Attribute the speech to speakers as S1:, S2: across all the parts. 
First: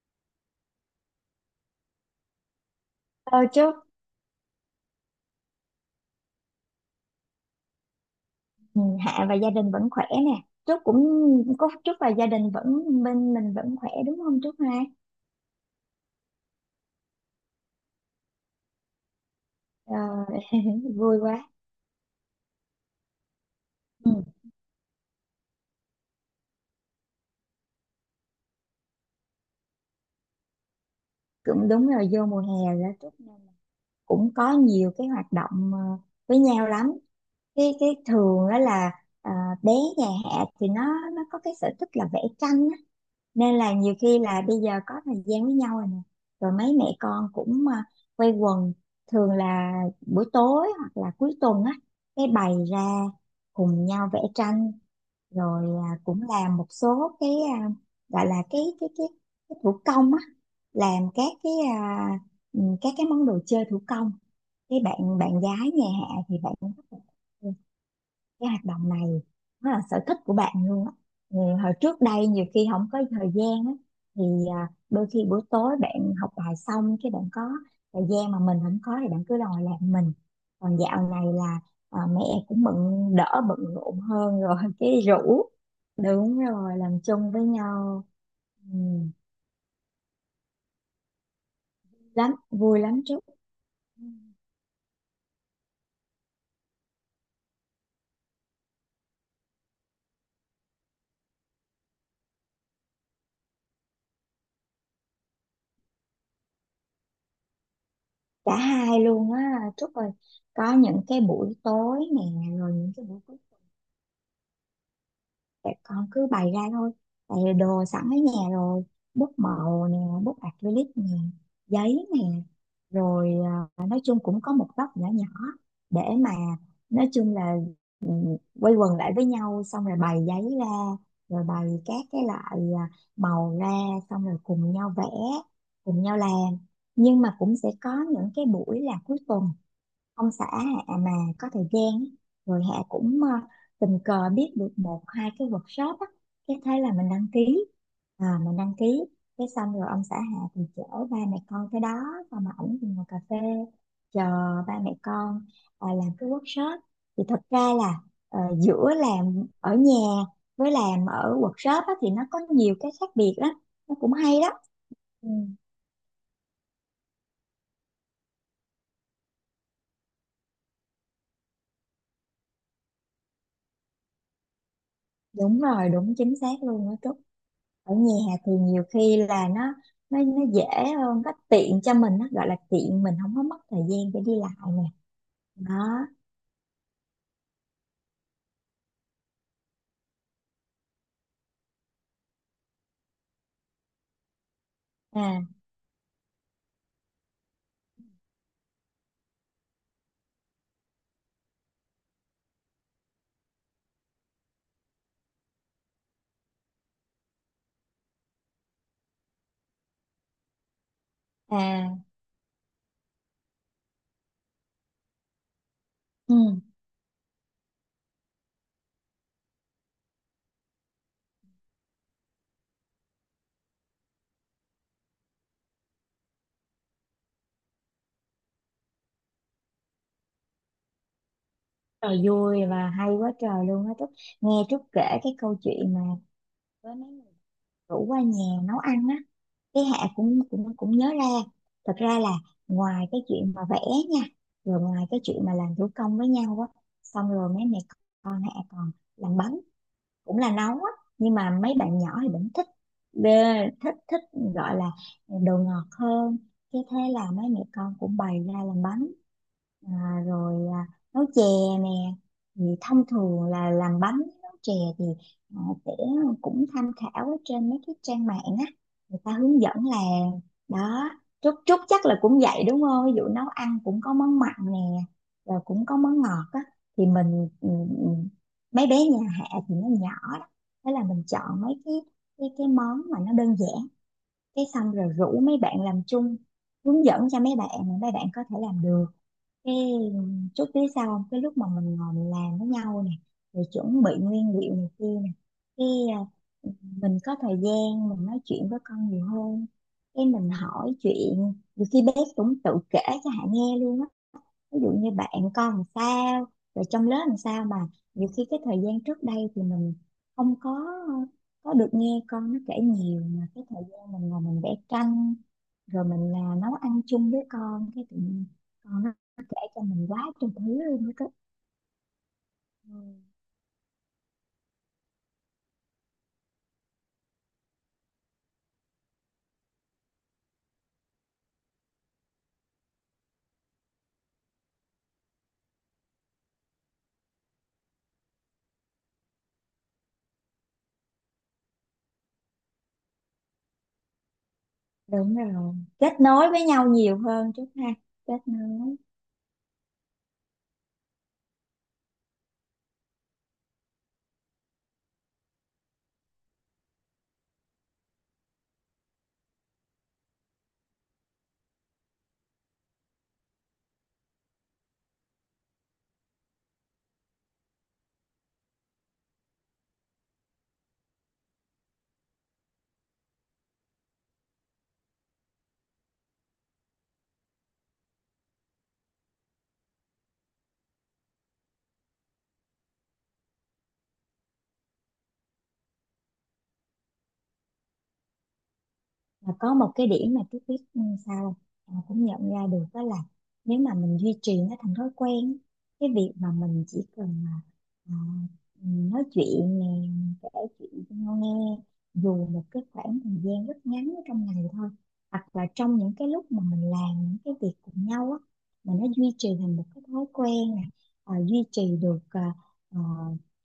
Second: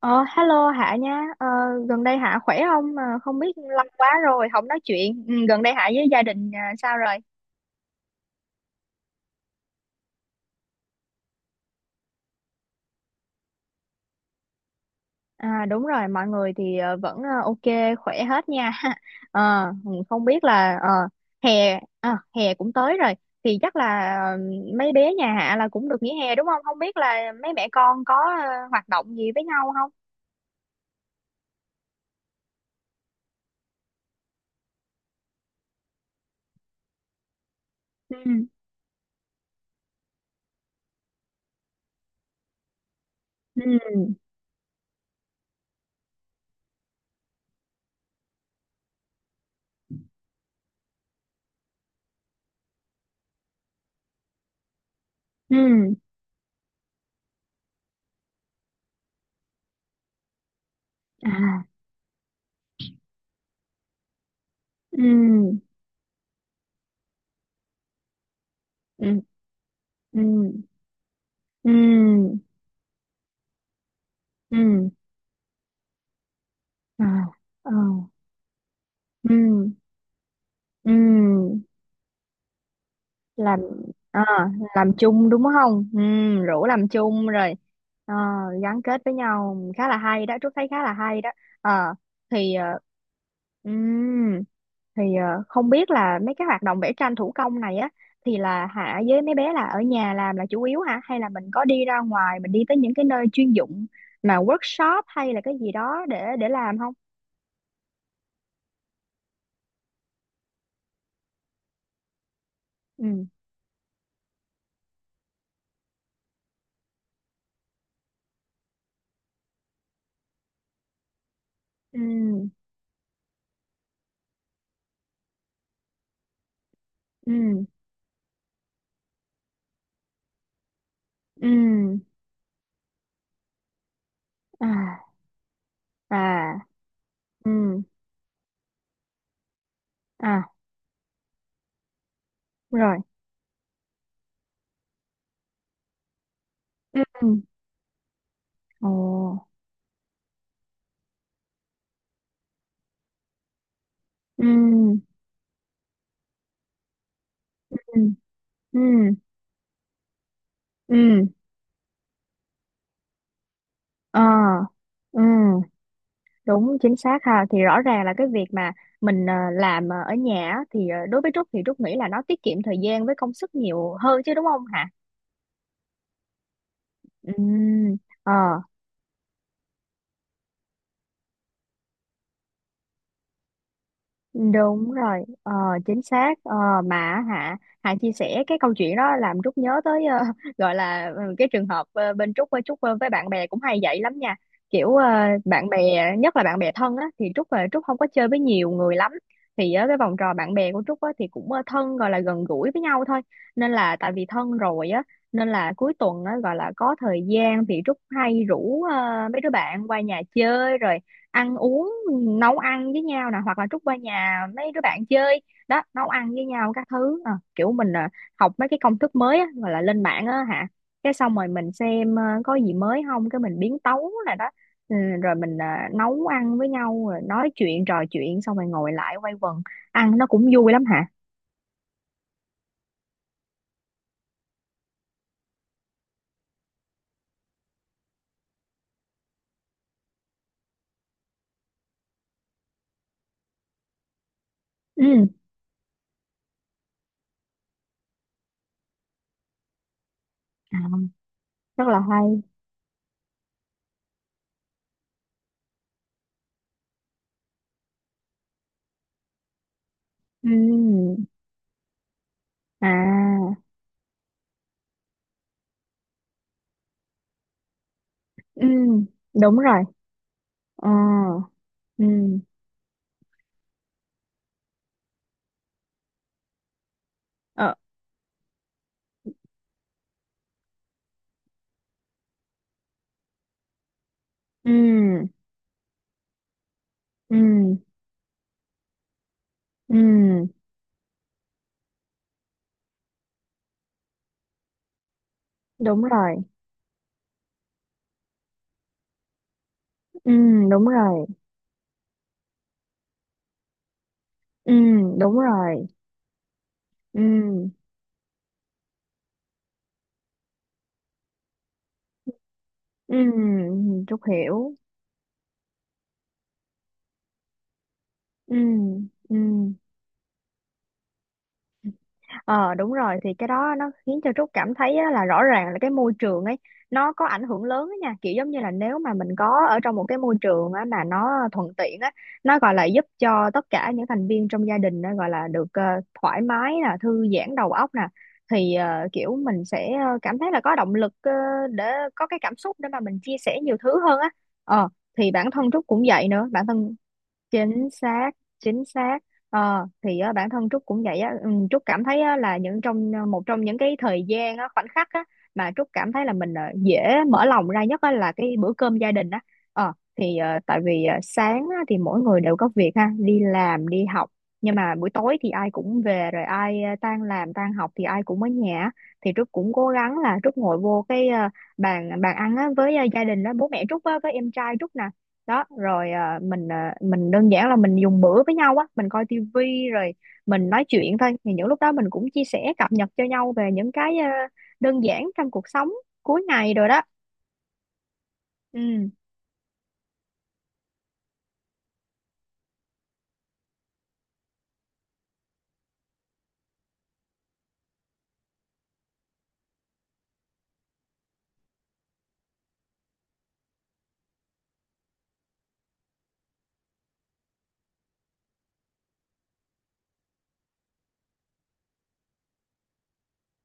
S1: Ờ, Hello Hạ nha. Ờ, Gần đây Hạ khỏe không? Mà không
S2: Ờ,
S1: biết
S2: chúc
S1: lâu quá rồi, không nói chuyện. Ừ, Gần đây Hạ với gia đình à, sao rồi?
S2: ừ, Hạ và gia đình vẫn khỏe nè. Chúc cũng Có chúc và gia đình vẫn bên mình vẫn khỏe đúng không chúc ha?
S1: À, đúng rồi, mọi người thì vẫn ok, khỏe hết nha.
S2: Ờ,
S1: Không biết là
S2: vui quá.
S1: hè, hè cũng tới rồi. Thì chắc
S2: Ừ,
S1: là mấy bé nhà Hạ là cũng được nghỉ hè đúng không? Không biết là mấy mẹ con có hoạt động gì với nhau không?
S2: cũng đúng rồi, vô mùa hè rồi đó Trúc, nên là cũng có nhiều cái hoạt động với nhau lắm. Cái
S1: Ừ,
S2: thường đó là ờ, bé nhà Hạ thì nó có cái sở thích là vẽ tranh á. Nên là nhiều
S1: ừ,
S2: khi là bây giờ có thời gian với nhau rồi nè, rồi mấy mẹ con cũng quây quần, thường là buổi tối hoặc là cuối tuần á, cái bày ra cùng nhau vẽ tranh,
S1: ừ,
S2: rồi cũng làm một số cái à, gọi là cái thủ công á, làm các cái
S1: à,
S2: à, các cái món đồ chơi thủ công. Cái bạn bạn
S1: ừ,
S2: gái nhà Hạ thì bạn cũng rất là cái hoạt động
S1: ừ,
S2: này, nó là sở thích
S1: ừ,
S2: của bạn luôn á, ừ,
S1: ừ,
S2: hồi trước đây nhiều khi không có thời gian á, thì
S1: ừ,
S2: đôi khi buổi tối bạn học bài xong,
S1: à.
S2: cái bạn có
S1: Ờ.
S2: thời gian mà mình không có thì bạn cứ đòi
S1: Ừ,
S2: làm mình. Còn dạo này
S1: ừ.
S2: là mẹ cũng bận đỡ bận
S1: làm
S2: rộn
S1: à,
S2: hơn rồi
S1: làm
S2: cái
S1: chung đúng
S2: rủ
S1: không? Ừ,
S2: đúng
S1: rủ
S2: rồi
S1: làm
S2: làm
S1: chung
S2: chung với
S1: rồi.
S2: nhau.
S1: ờ,
S2: ừ,
S1: Gắn kết với nhau khá là hay đó, Trúc thấy khá là hay đó. Ờ,
S2: Lắm
S1: thì
S2: vui lắm Trúc. Ừ.
S1: ừm, không biết là mấy cái hoạt động vẽ tranh thủ công này á, thì là hả, với mấy bé là ở nhà làm là chủ yếu hả, hay là mình có đi ra ngoài mình đi tới những cái nơi chuyên dụng mà workshop hay là cái gì đó để làm không?
S2: Cả hai luôn á Trúc ơi, có những cái buổi tối nè, rồi những cái buổi
S1: Ừ,
S2: tại con cứ bày ra thôi, tại vì đồ sẵn ở nhà rồi, bút màu nè, bút acrylic nè,
S1: ừ,
S2: giấy nè, rồi nói chung cũng có một góc nhỏ nhỏ để mà, nói chung là,
S1: ừ,
S2: ừ, quây quần lại với nhau, xong rồi bày giấy ra, rồi bày
S1: ừ,
S2: các cái loại màu ra, xong rồi
S1: à,
S2: cùng nhau vẽ, cùng nhau
S1: à,
S2: làm. Nhưng mà
S1: ừ,
S2: cũng sẽ có những cái buổi là cuối tuần, ông xã
S1: à,
S2: Hạ mà có thời gian á, rồi Hạ
S1: rồi,
S2: cũng tình cờ biết được một hai cái workshop á, cái thế là
S1: ừ,
S2: mình đăng ký, à, mình đăng
S1: ồ,
S2: ký cái xong rồi ông xã Hạ thì chở ba mẹ con tới đó, xong mà ảnh thì ngồi cà phê chờ ba mẹ
S1: ừ,
S2: con làm cái workshop. Thì thật ra là,
S1: ừ, ừ,
S2: giữa làm ở nhà với làm
S1: ừ,
S2: ở workshop á, thì nó có nhiều cái khác biệt đó, nó cũng
S1: ờ,
S2: hay đó.
S1: ừ.
S2: Ừ.
S1: Đúng, chính xác ha. Thì rõ ràng là cái việc mà mình làm ở nhà á, thì đối với Trúc thì Trúc nghĩ là nó tiết kiệm thời gian với công sức nhiều hơn chứ đúng không hả?
S2: Đúng rồi, đúng chính xác luôn đó Trúc.
S1: Ừ,
S2: Ở
S1: ờ.
S2: nhà thì nhiều khi là nó dễ hơn, nó tiện cho mình, nó gọi là tiện, mình không có mất thời gian để đi lại nè,
S1: Đúng rồi, chính
S2: đó.
S1: xác. Ờ, mà Hạ Hạ chia sẻ cái câu chuyện đó làm Trúc nhớ tới gọi là cái trường hợp bên Trúc với Trúc với bạn bè cũng hay vậy lắm nha. Kiểu
S2: à
S1: bạn bè, nhất là bạn bè thân á thì Trúc không có chơi với nhiều người lắm. Thì cái vòng tròn bạn bè của Trúc á, thì cũng thân, gọi là gần gũi với nhau thôi. Nên là tại vì thân rồi á, nên là cuối tuần á, gọi là có thời gian thì Trúc hay rủ mấy đứa bạn qua nhà chơi rồi ăn uống,
S2: à
S1: nấu ăn với nhau nè, hoặc là trút qua nhà mấy đứa bạn chơi. Đó, nấu ăn
S2: ừ.
S1: với nhau các thứ à, kiểu mình à, học mấy cái công thức mới á, gọi là lên mạng á hả. Cái xong rồi mình xem có gì mới không, cái mình biến tấu là đó. ừ, Rồi mình à, nấu ăn với nhau rồi nói chuyện, trò chuyện, xong rồi ngồi lại quây quần ăn, nó cũng vui lắm hả.
S2: Trời, vui và hay quá trời luôn á Trúc. Nghe Trúc kể cái câu chuyện mà với mấy người rủ qua nhà nấu ăn á, cái Hạ cũng cũng cũng nhớ ra. Thật ra là ngoài cái chuyện mà vẽ nha, rồi ngoài cái chuyện
S1: Ừ,
S2: mà làm thủ công với nhau á, xong rồi mấy mẹ con Hạ còn làm bánh, cũng là nấu
S1: à,
S2: á, nhưng mà mấy
S1: rất là
S2: bạn nhỏ
S1: hay.
S2: thì vẫn thích, bê- thích thích gọi là đồ ngọt hơn. Cái thế là mấy mẹ con cũng bày ra làm bánh, à,
S1: Ừ,
S2: rồi nấu chè nè. Thì thông thường
S1: à,
S2: là làm bánh, nấu chè thì à, sẽ cũng tham khảo ở trên mấy cái trang mạng á,
S1: ừ,
S2: người ta
S1: đúng
S2: hướng dẫn
S1: rồi.
S2: làm,
S1: Ờ,
S2: đó. Trúc Trúc
S1: ừ,
S2: chắc là cũng vậy đúng không? Ví dụ nấu ăn cũng có món mặn nè, rồi cũng có món ngọt á, thì mình
S1: ờ,
S2: ừ, mấy bé nhà Hạ thì nó nhỏ đó, thế là mình chọn mấy cái món mà nó đơn giản, cái xong rồi
S1: ừ,
S2: rủ mấy bạn làm chung, hướng dẫn cho mấy bạn
S1: ừ,
S2: mà mấy bạn có thể làm được. Cái
S1: ừ.
S2: chút phía sau, cái lúc mà mình ngồi mình làm với nhau nè, rồi chuẩn bị nguyên liệu này kia nè, cái
S1: Đúng
S2: à,
S1: rồi,
S2: mình có thời gian mình nói chuyện với con nhiều hơn, cái
S1: ừ,
S2: mình
S1: đúng
S2: hỏi
S1: rồi,
S2: chuyện, nhiều khi bé cũng tự kể cho Hạ nghe luôn á.
S1: ừ,
S2: Ví dụ như bạn
S1: đúng
S2: con làm
S1: rồi,
S2: sao, rồi trong lớp làm sao
S1: ừ,
S2: mà, nhiều khi cái thời gian trước đây thì mình không có được nghe con nó kể
S1: ừ,
S2: nhiều, mà cái thời gian
S1: Trúc
S2: mình ngồi mình vẽ
S1: hiểu.
S2: tranh, rồi mình là nấu ăn chung với con, cái tự nhiên
S1: Ừ,
S2: con nó
S1: ừ.
S2: kể cho mình quá trời thứ luôn đó cơ.
S1: Ờ Đúng
S2: Ừ.
S1: rồi, thì cái đó nó khiến cho Trúc cảm thấy á, là rõ ràng là cái môi trường ấy nó có ảnh hưởng lớn á nha, kiểu giống như là nếu mà mình có ở trong một cái môi trường á, mà nó thuận tiện á, nó gọi là giúp cho tất cả những thành viên trong gia đình á, gọi là được thoải mái nè, thư giãn đầu óc nè, thì kiểu mình sẽ cảm thấy là có động lực để có cái cảm xúc để mà mình chia sẻ nhiều thứ hơn á. ờ thì
S2: Đúng
S1: bản thân
S2: rồi,
S1: Trúc cũng
S2: kết
S1: vậy nữa,
S2: nối với
S1: bản
S2: nhau
S1: thân.
S2: nhiều hơn chút ha.
S1: Chính xác,
S2: Kết
S1: chính
S2: nối.
S1: xác. Thì á, bản thân Trúc cũng vậy á. Ừ, Trúc cảm thấy á, là những trong một trong những cái thời gian á, khoảnh khắc á, mà Trúc cảm thấy là mình dễ mở lòng ra nhất á, là cái bữa cơm gia đình á. Tại vì sáng á, thì mỗi người đều có việc ha, đi làm đi học. Nhưng mà buổi tối thì ai cũng về rồi, ai tan làm tan học thì ai cũng ở nhà á. Thì Trúc cũng cố gắng là Trúc ngồi vô cái bàn bàn ăn á, với gia đình, đó bố mẹ Trúc á, với em trai Trúc nè. Đó rồi à, mình đơn giản là mình dùng bữa với nhau á, mình coi tivi rồi mình nói chuyện thôi. Thì những lúc đó mình cũng chia sẻ, cập nhật cho nhau về những cái à, đơn giản trong cuộc sống cuối ngày rồi đó. Ừ,
S2: Mà có một cái điểm mà Tuyết biết sao không? Em cũng nhận ra được, đó là nếu mà mình duy trì nó thành thói quen, cái việc mà mình chỉ cần mà à, nói chuyện nè, mình kể chuyện cho nhau nghe, dù một cái khoảng thời gian rất ngắn ở trong ngày thôi, hoặc là trong những cái lúc mà mình làm những cái việc cùng nhau á, mà nó duy trì thành một cái thói quen nè. Duy trì được ờ,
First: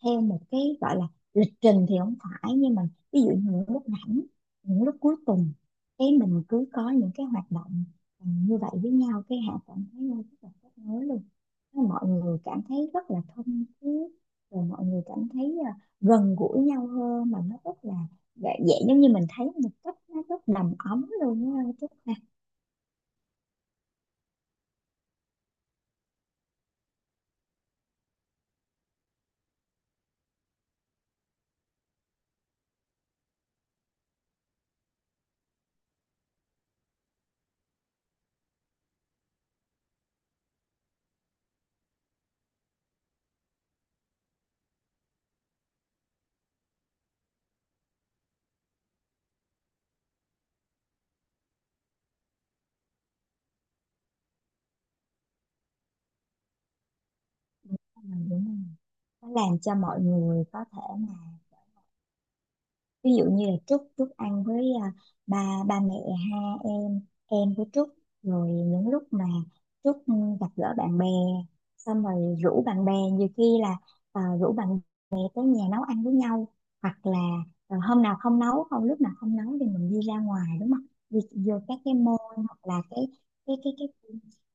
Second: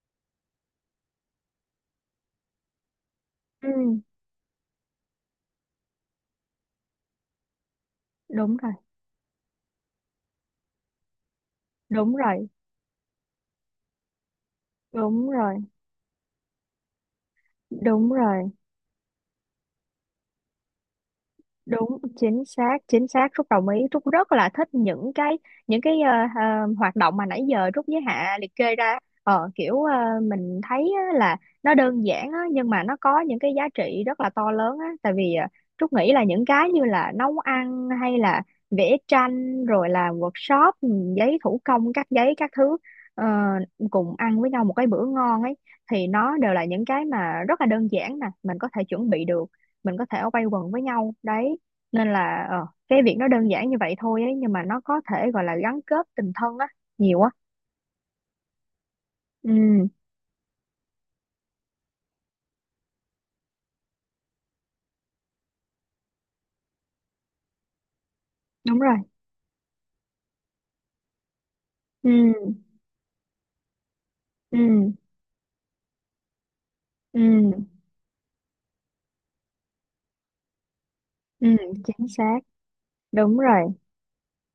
S2: theo một cái gọi là lịch trình thì không phải, nhưng mà ví dụ như những lúc
S1: ừ,
S2: rảnh, những lúc cuối tuần, cái mình cứ có những cái hoạt động
S1: đúng
S2: như vậy
S1: rồi,
S2: với nhau, cái họ cảm thấy là rất là kết nối luôn. Thế mọi
S1: đúng
S2: người
S1: rồi,
S2: cảm thấy rất là thân thiết, rồi mọi người cảm
S1: đúng rồi,
S2: thấy gần gũi nhau hơn, mà nó rất là
S1: đúng rồi.
S2: dễ, giống như mình thấy một cách nó rất đầm ấm luôn á chứ
S1: Đúng,
S2: ha.
S1: chính xác, chính xác, Trúc đồng ý. Trúc rất là thích những cái những cái ờ, hoạt động mà nãy giờ Trúc với Hạ liệt kê ra. Ờ Kiểu mình thấy á là nó đơn giản á, nhưng mà nó có những cái giá trị rất là to lớn á, tại vì Trúc nghĩ là những cái như là nấu ăn hay là vẽ tranh rồi làm workshop, giấy thủ công, cắt giấy các thứ, ờ, cùng ăn với nhau một cái bữa ngon ấy thì nó đều là những cái mà rất là đơn giản nè, mình có thể chuẩn bị được, mình có thể quay quần với nhau đấy. Nên là cái việc nó đơn giản như vậy thôi ấy, nhưng mà nó có thể gọi là gắn kết tình thân á nhiều á.
S2: Mình đúng không? Nó làm cho
S1: Ừ,
S2: mọi người có thể, ví dụ như là Trúc Trúc ăn với ba ba mẹ ha, em em với Trúc, rồi
S1: đúng
S2: những
S1: rồi,
S2: lúc mà Trúc gặp gỡ bạn bè, xong rồi
S1: ừ,
S2: rủ bạn bè, nhiều khi là à, rủ bạn
S1: ừ,
S2: bè tới nhà nấu ăn với nhau, hoặc là
S1: ừ,
S2: à, hôm nào không nấu không lúc nào không nấu thì mình đi ra ngoài, đúng không, đi
S1: ừ,
S2: vô các cái
S1: chính
S2: mall,
S1: xác,
S2: hoặc là
S1: đúng
S2: cái
S1: rồi,
S2: cái cái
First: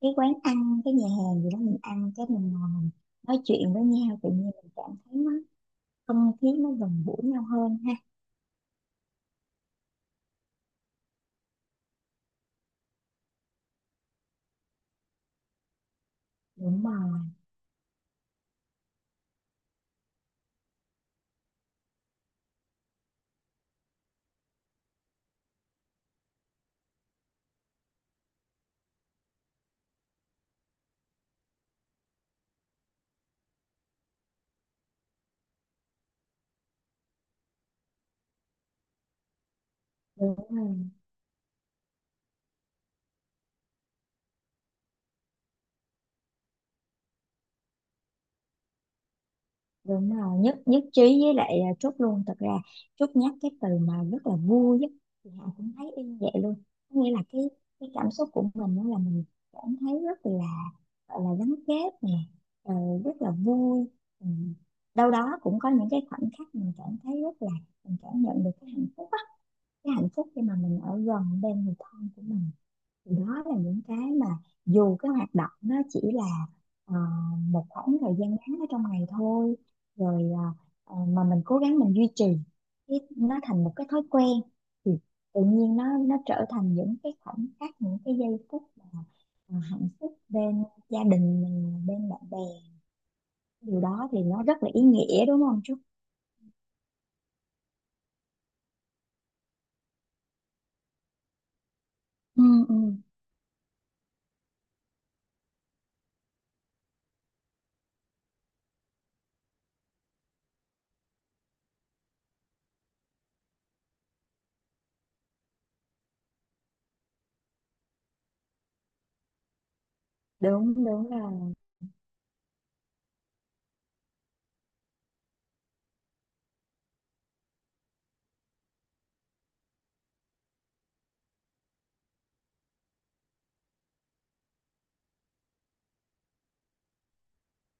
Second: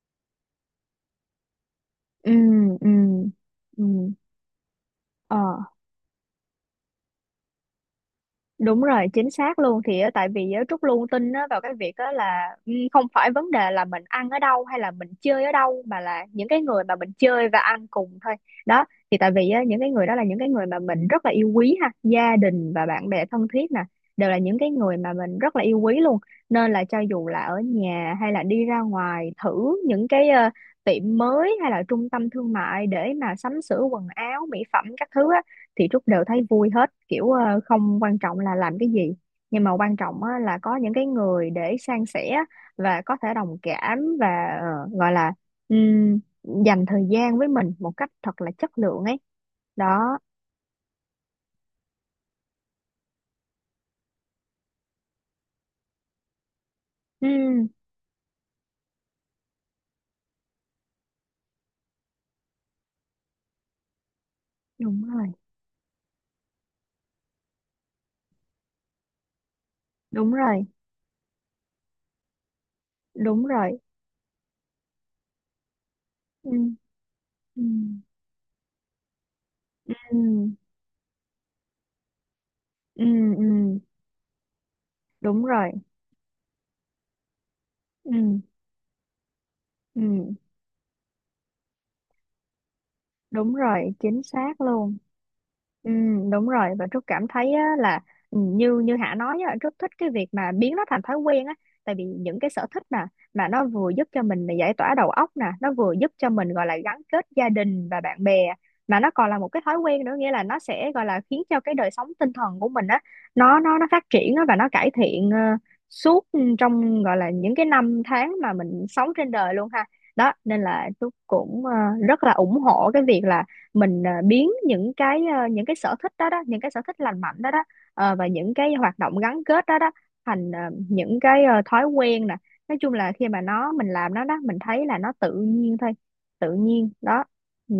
S2: cái quán ăn, cái nhà hàng gì đó, mình ăn, cái
S1: ừ,
S2: mình ngồi
S1: ừ,
S2: mình nói chuyện
S1: ừ,
S2: với nhau, tự nhiên mình cảm thấy nó,
S1: ờ.
S2: không khí nó gần gũi nhau hơn ha.
S1: Đúng rồi, chính xác luôn. Thì á, tại vì á, Trúc luôn tin á, vào cái việc á, là không phải vấn đề là mình ăn ở đâu hay là mình chơi ở đâu, mà là những cái người
S2: Đúng
S1: mà mình
S2: rồi,
S1: chơi và ăn cùng thôi. Đó, thì tại vì á, những cái người đó là những cái người mà mình rất là yêu quý ha, gia đình và bạn bè thân thiết nè, đều là những cái người mà mình rất là yêu quý luôn. Nên là cho dù là ở nhà hay là đi ra ngoài thử những cái tiệm mới hay là trung tâm thương mại để mà sắm sửa quần áo, mỹ phẩm các thứ á, thì Trúc đều thấy vui hết, kiểu không quan trọng là làm cái gì, nhưng mà quan trọng
S2: đúng
S1: á, là có
S2: rồi,
S1: những cái người để san sẻ và có thể đồng cảm và gọi là ừm, dành thời gian với mình một cách thật là chất lượng ấy đó.
S2: đúng rồi. Nhất nhất trí với lại Trúc luôn. Thật ra Trúc nhắc cái từ mà rất là vui á, thì Hạ cũng thấy y như vậy luôn. Có nghĩa là cái
S1: Ừ,
S2: cái cảm xúc của mình, đó là mình cảm thấy rất là, gọi là gắn kết nè. ờ, Rất là vui. Ừ.
S1: đúng
S2: Đâu
S1: rồi,
S2: đó cũng có những cái khoảnh khắc mình cảm thấy rất là, mình cảm nhận được cái hạnh phúc á, cái hạnh phúc
S1: đúng
S2: khi mà
S1: rồi,
S2: mình ở gần bên người thân của mình. Thì đó
S1: đúng
S2: là
S1: rồi,
S2: những cái mà dù cái hoạt động nó chỉ là
S1: ừ,
S2: ờ,
S1: ừ,
S2: một khoảng thời gian ngắn ở trong ngày thôi,
S1: ừ,
S2: rồi mà mình cố gắng mình duy trì cái
S1: ừ,
S2: nó
S1: ừ,
S2: thành một cái thói quen, thì tự
S1: đúng rồi,
S2: nhiên nó trở thành những cái khoảnh khắc, những cái giây
S1: ừ,
S2: phút mà hạnh phúc
S1: ừ,
S2: bên gia đình mình, bên bạn bè.
S1: đúng
S2: Điều
S1: rồi,
S2: đó thì
S1: chính
S2: nó
S1: xác
S2: rất là ý
S1: luôn.
S2: nghĩa, đúng không Trúc?
S1: Ừ, đúng rồi. Và Trúc cảm thấy á, là như như Hạ nói á, Trúc thích cái việc mà biến nó thành thói quen á, tại vì những
S2: Ừ,
S1: cái sở
S2: ừ,
S1: thích mà nó vừa giúp cho mình là giải tỏa đầu óc nè, nó vừa giúp cho mình gọi là gắn kết gia đình và bạn bè, mà nó còn là một cái thói quen nữa, nghĩa là nó sẽ gọi là khiến cho cái đời sống tinh thần của mình á, nó phát triển á, và nó cải thiện suốt trong gọi là những cái năm tháng mà mình sống trên đời luôn ha. Đó nên
S2: đúng,
S1: là
S2: đúng
S1: Trúc
S2: rồi.
S1: cũng rất là ủng hộ cái việc là mình à, biến những cái sở thích đó đó, những cái sở thích lành mạnh đó đó, và những cái hoạt động gắn kết đó đó thành à, những cái à, thói quen nè. Nói chung là khi mà nó mình làm nó đó, mình thấy là nó tự nhiên thôi, tự nhiên đó. Ừ.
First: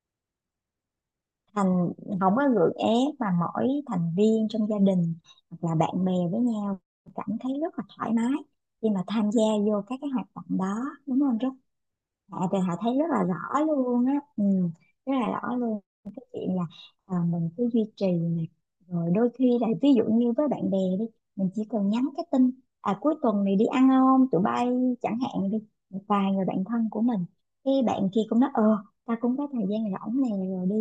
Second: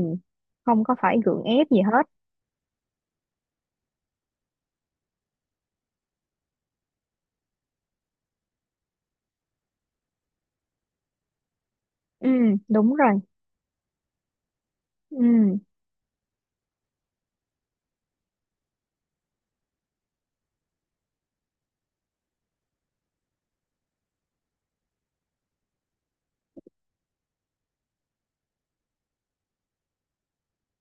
S1: Không có phải gượng ép gì
S2: thành
S1: hết.
S2: Không có gượng ép, mà mỗi thành viên trong gia đình hoặc là bạn bè với nhau cảm thấy rất là thoải mái khi mà tham gia vô các cái hoạt động đó, đúng không?
S1: Ừ,
S2: Dạ thì họ
S1: đúng
S2: thấy rất
S1: rồi,
S2: là rõ luôn á, rất là rõ
S1: ừ,
S2: luôn. Cái chuyện là mình cứ duy trì này, rồi đôi khi là ví dụ như với bạn bè đi, mình chỉ cần nhắn cái tin: à, cuối tuần này đi ăn không tụi bay, chẳng hạn đi, một vài người bạn thân của mình, cái bạn kia cũng nói: ờ, ta cũng có thời gian rỗng này, rồi đi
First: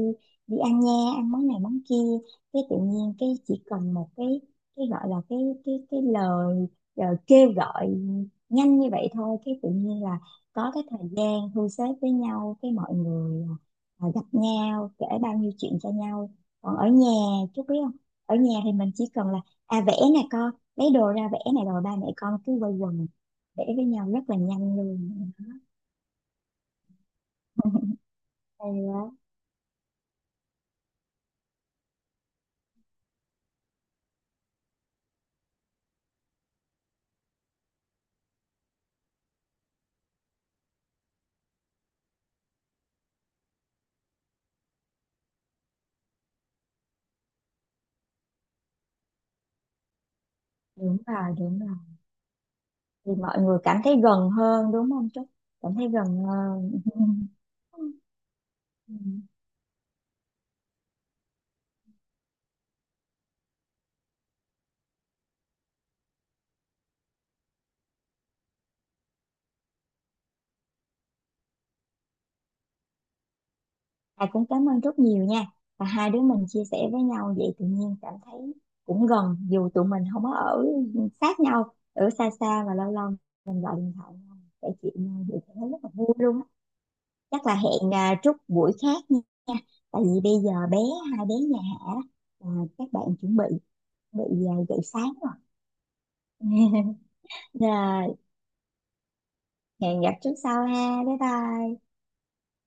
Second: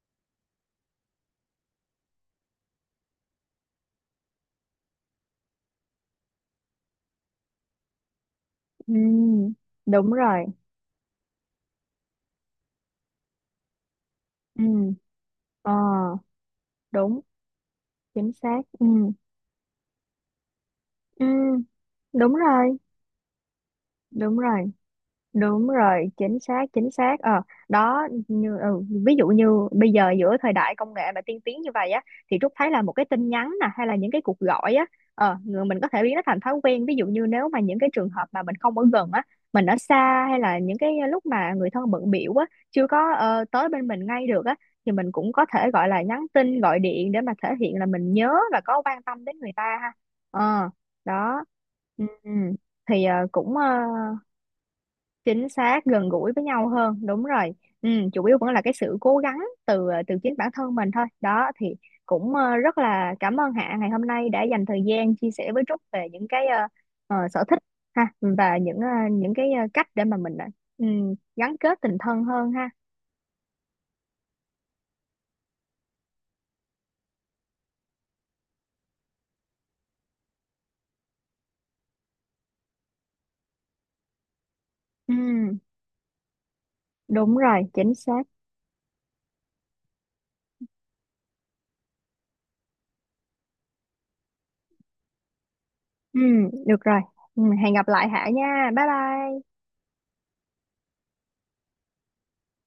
S2: đi ăn nha, ăn món này món kia. Cái tự nhiên, cái chỉ cần một cái gọi là, cái lời kêu gọi nhanh như
S1: ừ,
S2: vậy thôi, cái tự nhiên
S1: đúng
S2: là
S1: rồi,
S2: có cái thời gian thu xếp với nhau, cái mọi người gặp
S1: ừ,
S2: nhau, kể bao nhiêu
S1: ờ,
S2: chuyện cho nhau. Còn ở nhà,
S1: đúng,
S2: chú biết không,
S1: chính
S2: ở nhà
S1: xác,
S2: thì
S1: ừ,
S2: mình chỉ cần là, vẽ nè, con lấy đồ
S1: ừ,
S2: ra vẽ này, rồi ba mẹ
S1: đúng
S2: con cứ quây
S1: rồi,
S2: quần vẽ với nhau rất là
S1: đúng rồi.
S2: nhanh luôn.
S1: Đúng rồi, chính xác, chính xác. Ờ, Đó,
S2: Hay
S1: ví
S2: á.
S1: dụ như bây giờ giữa thời đại công nghệ mà tiên tiến như vậy á, thì Trúc thấy là một cái tin nhắn nè, hay là những cái cuộc gọi á, người mình có thể biến nó thành thói quen. Ví dụ như nếu mà những cái trường hợp mà mình không ở gần á, mình ở xa hay là những cái lúc mà người thân bận biểu á, chưa có tới bên mình ngay được á, thì mình cũng có thể gọi là nhắn tin, gọi điện để mà thể hiện là mình nhớ và có quan tâm đến người ta ha. Ờ,
S2: Đúng rồi,
S1: đó.
S2: đúng rồi.
S1: Ừ, ừ. Thì
S2: Thì mọi
S1: cũng
S2: người cảm thấy gần hơn, đúng không chú,
S1: chính
S2: cảm
S1: xác,
S2: thấy
S1: gần
S2: gần
S1: gũi với nhau
S2: hơn.
S1: hơn, đúng rồi. Chủ yếu vẫn là cái sự cố gắng từ chính bản thân mình thôi đó, thì cũng rất là cảm ơn Hạ ngày hôm nay đã dành thời gian chia sẻ với Trúc về những cái sở thích ha, và những cái cách để mà mình ừ, gắn kết tình thân hơn ha.
S2: À, cũng cảm ơn rất nhiều nha. Và hai đứa mình chia sẻ với nhau vậy tự nhiên cảm thấy cũng gần, dù tụi mình không có ở sát nhau, ở xa xa và lâu lâu mình gọi điện thoại nhau, kể chuyện
S1: Ừ,
S2: nhau vậy cảm thấy rất là vui luôn á.
S1: đúng
S2: Chắc là
S1: rồi,
S2: hẹn
S1: chính xác.
S2: chút buổi khác nha. Tại vì bây giờ hai bé nhà Hạ à, các bạn chuẩn bị bị dậy sáng rồi.
S1: Ừ, được rồi. Ừ, hẹn gặp lại
S2: Rồi
S1: Hạ nha, bye bye.
S2: hẹn gặp chút sau ha. Bye bye.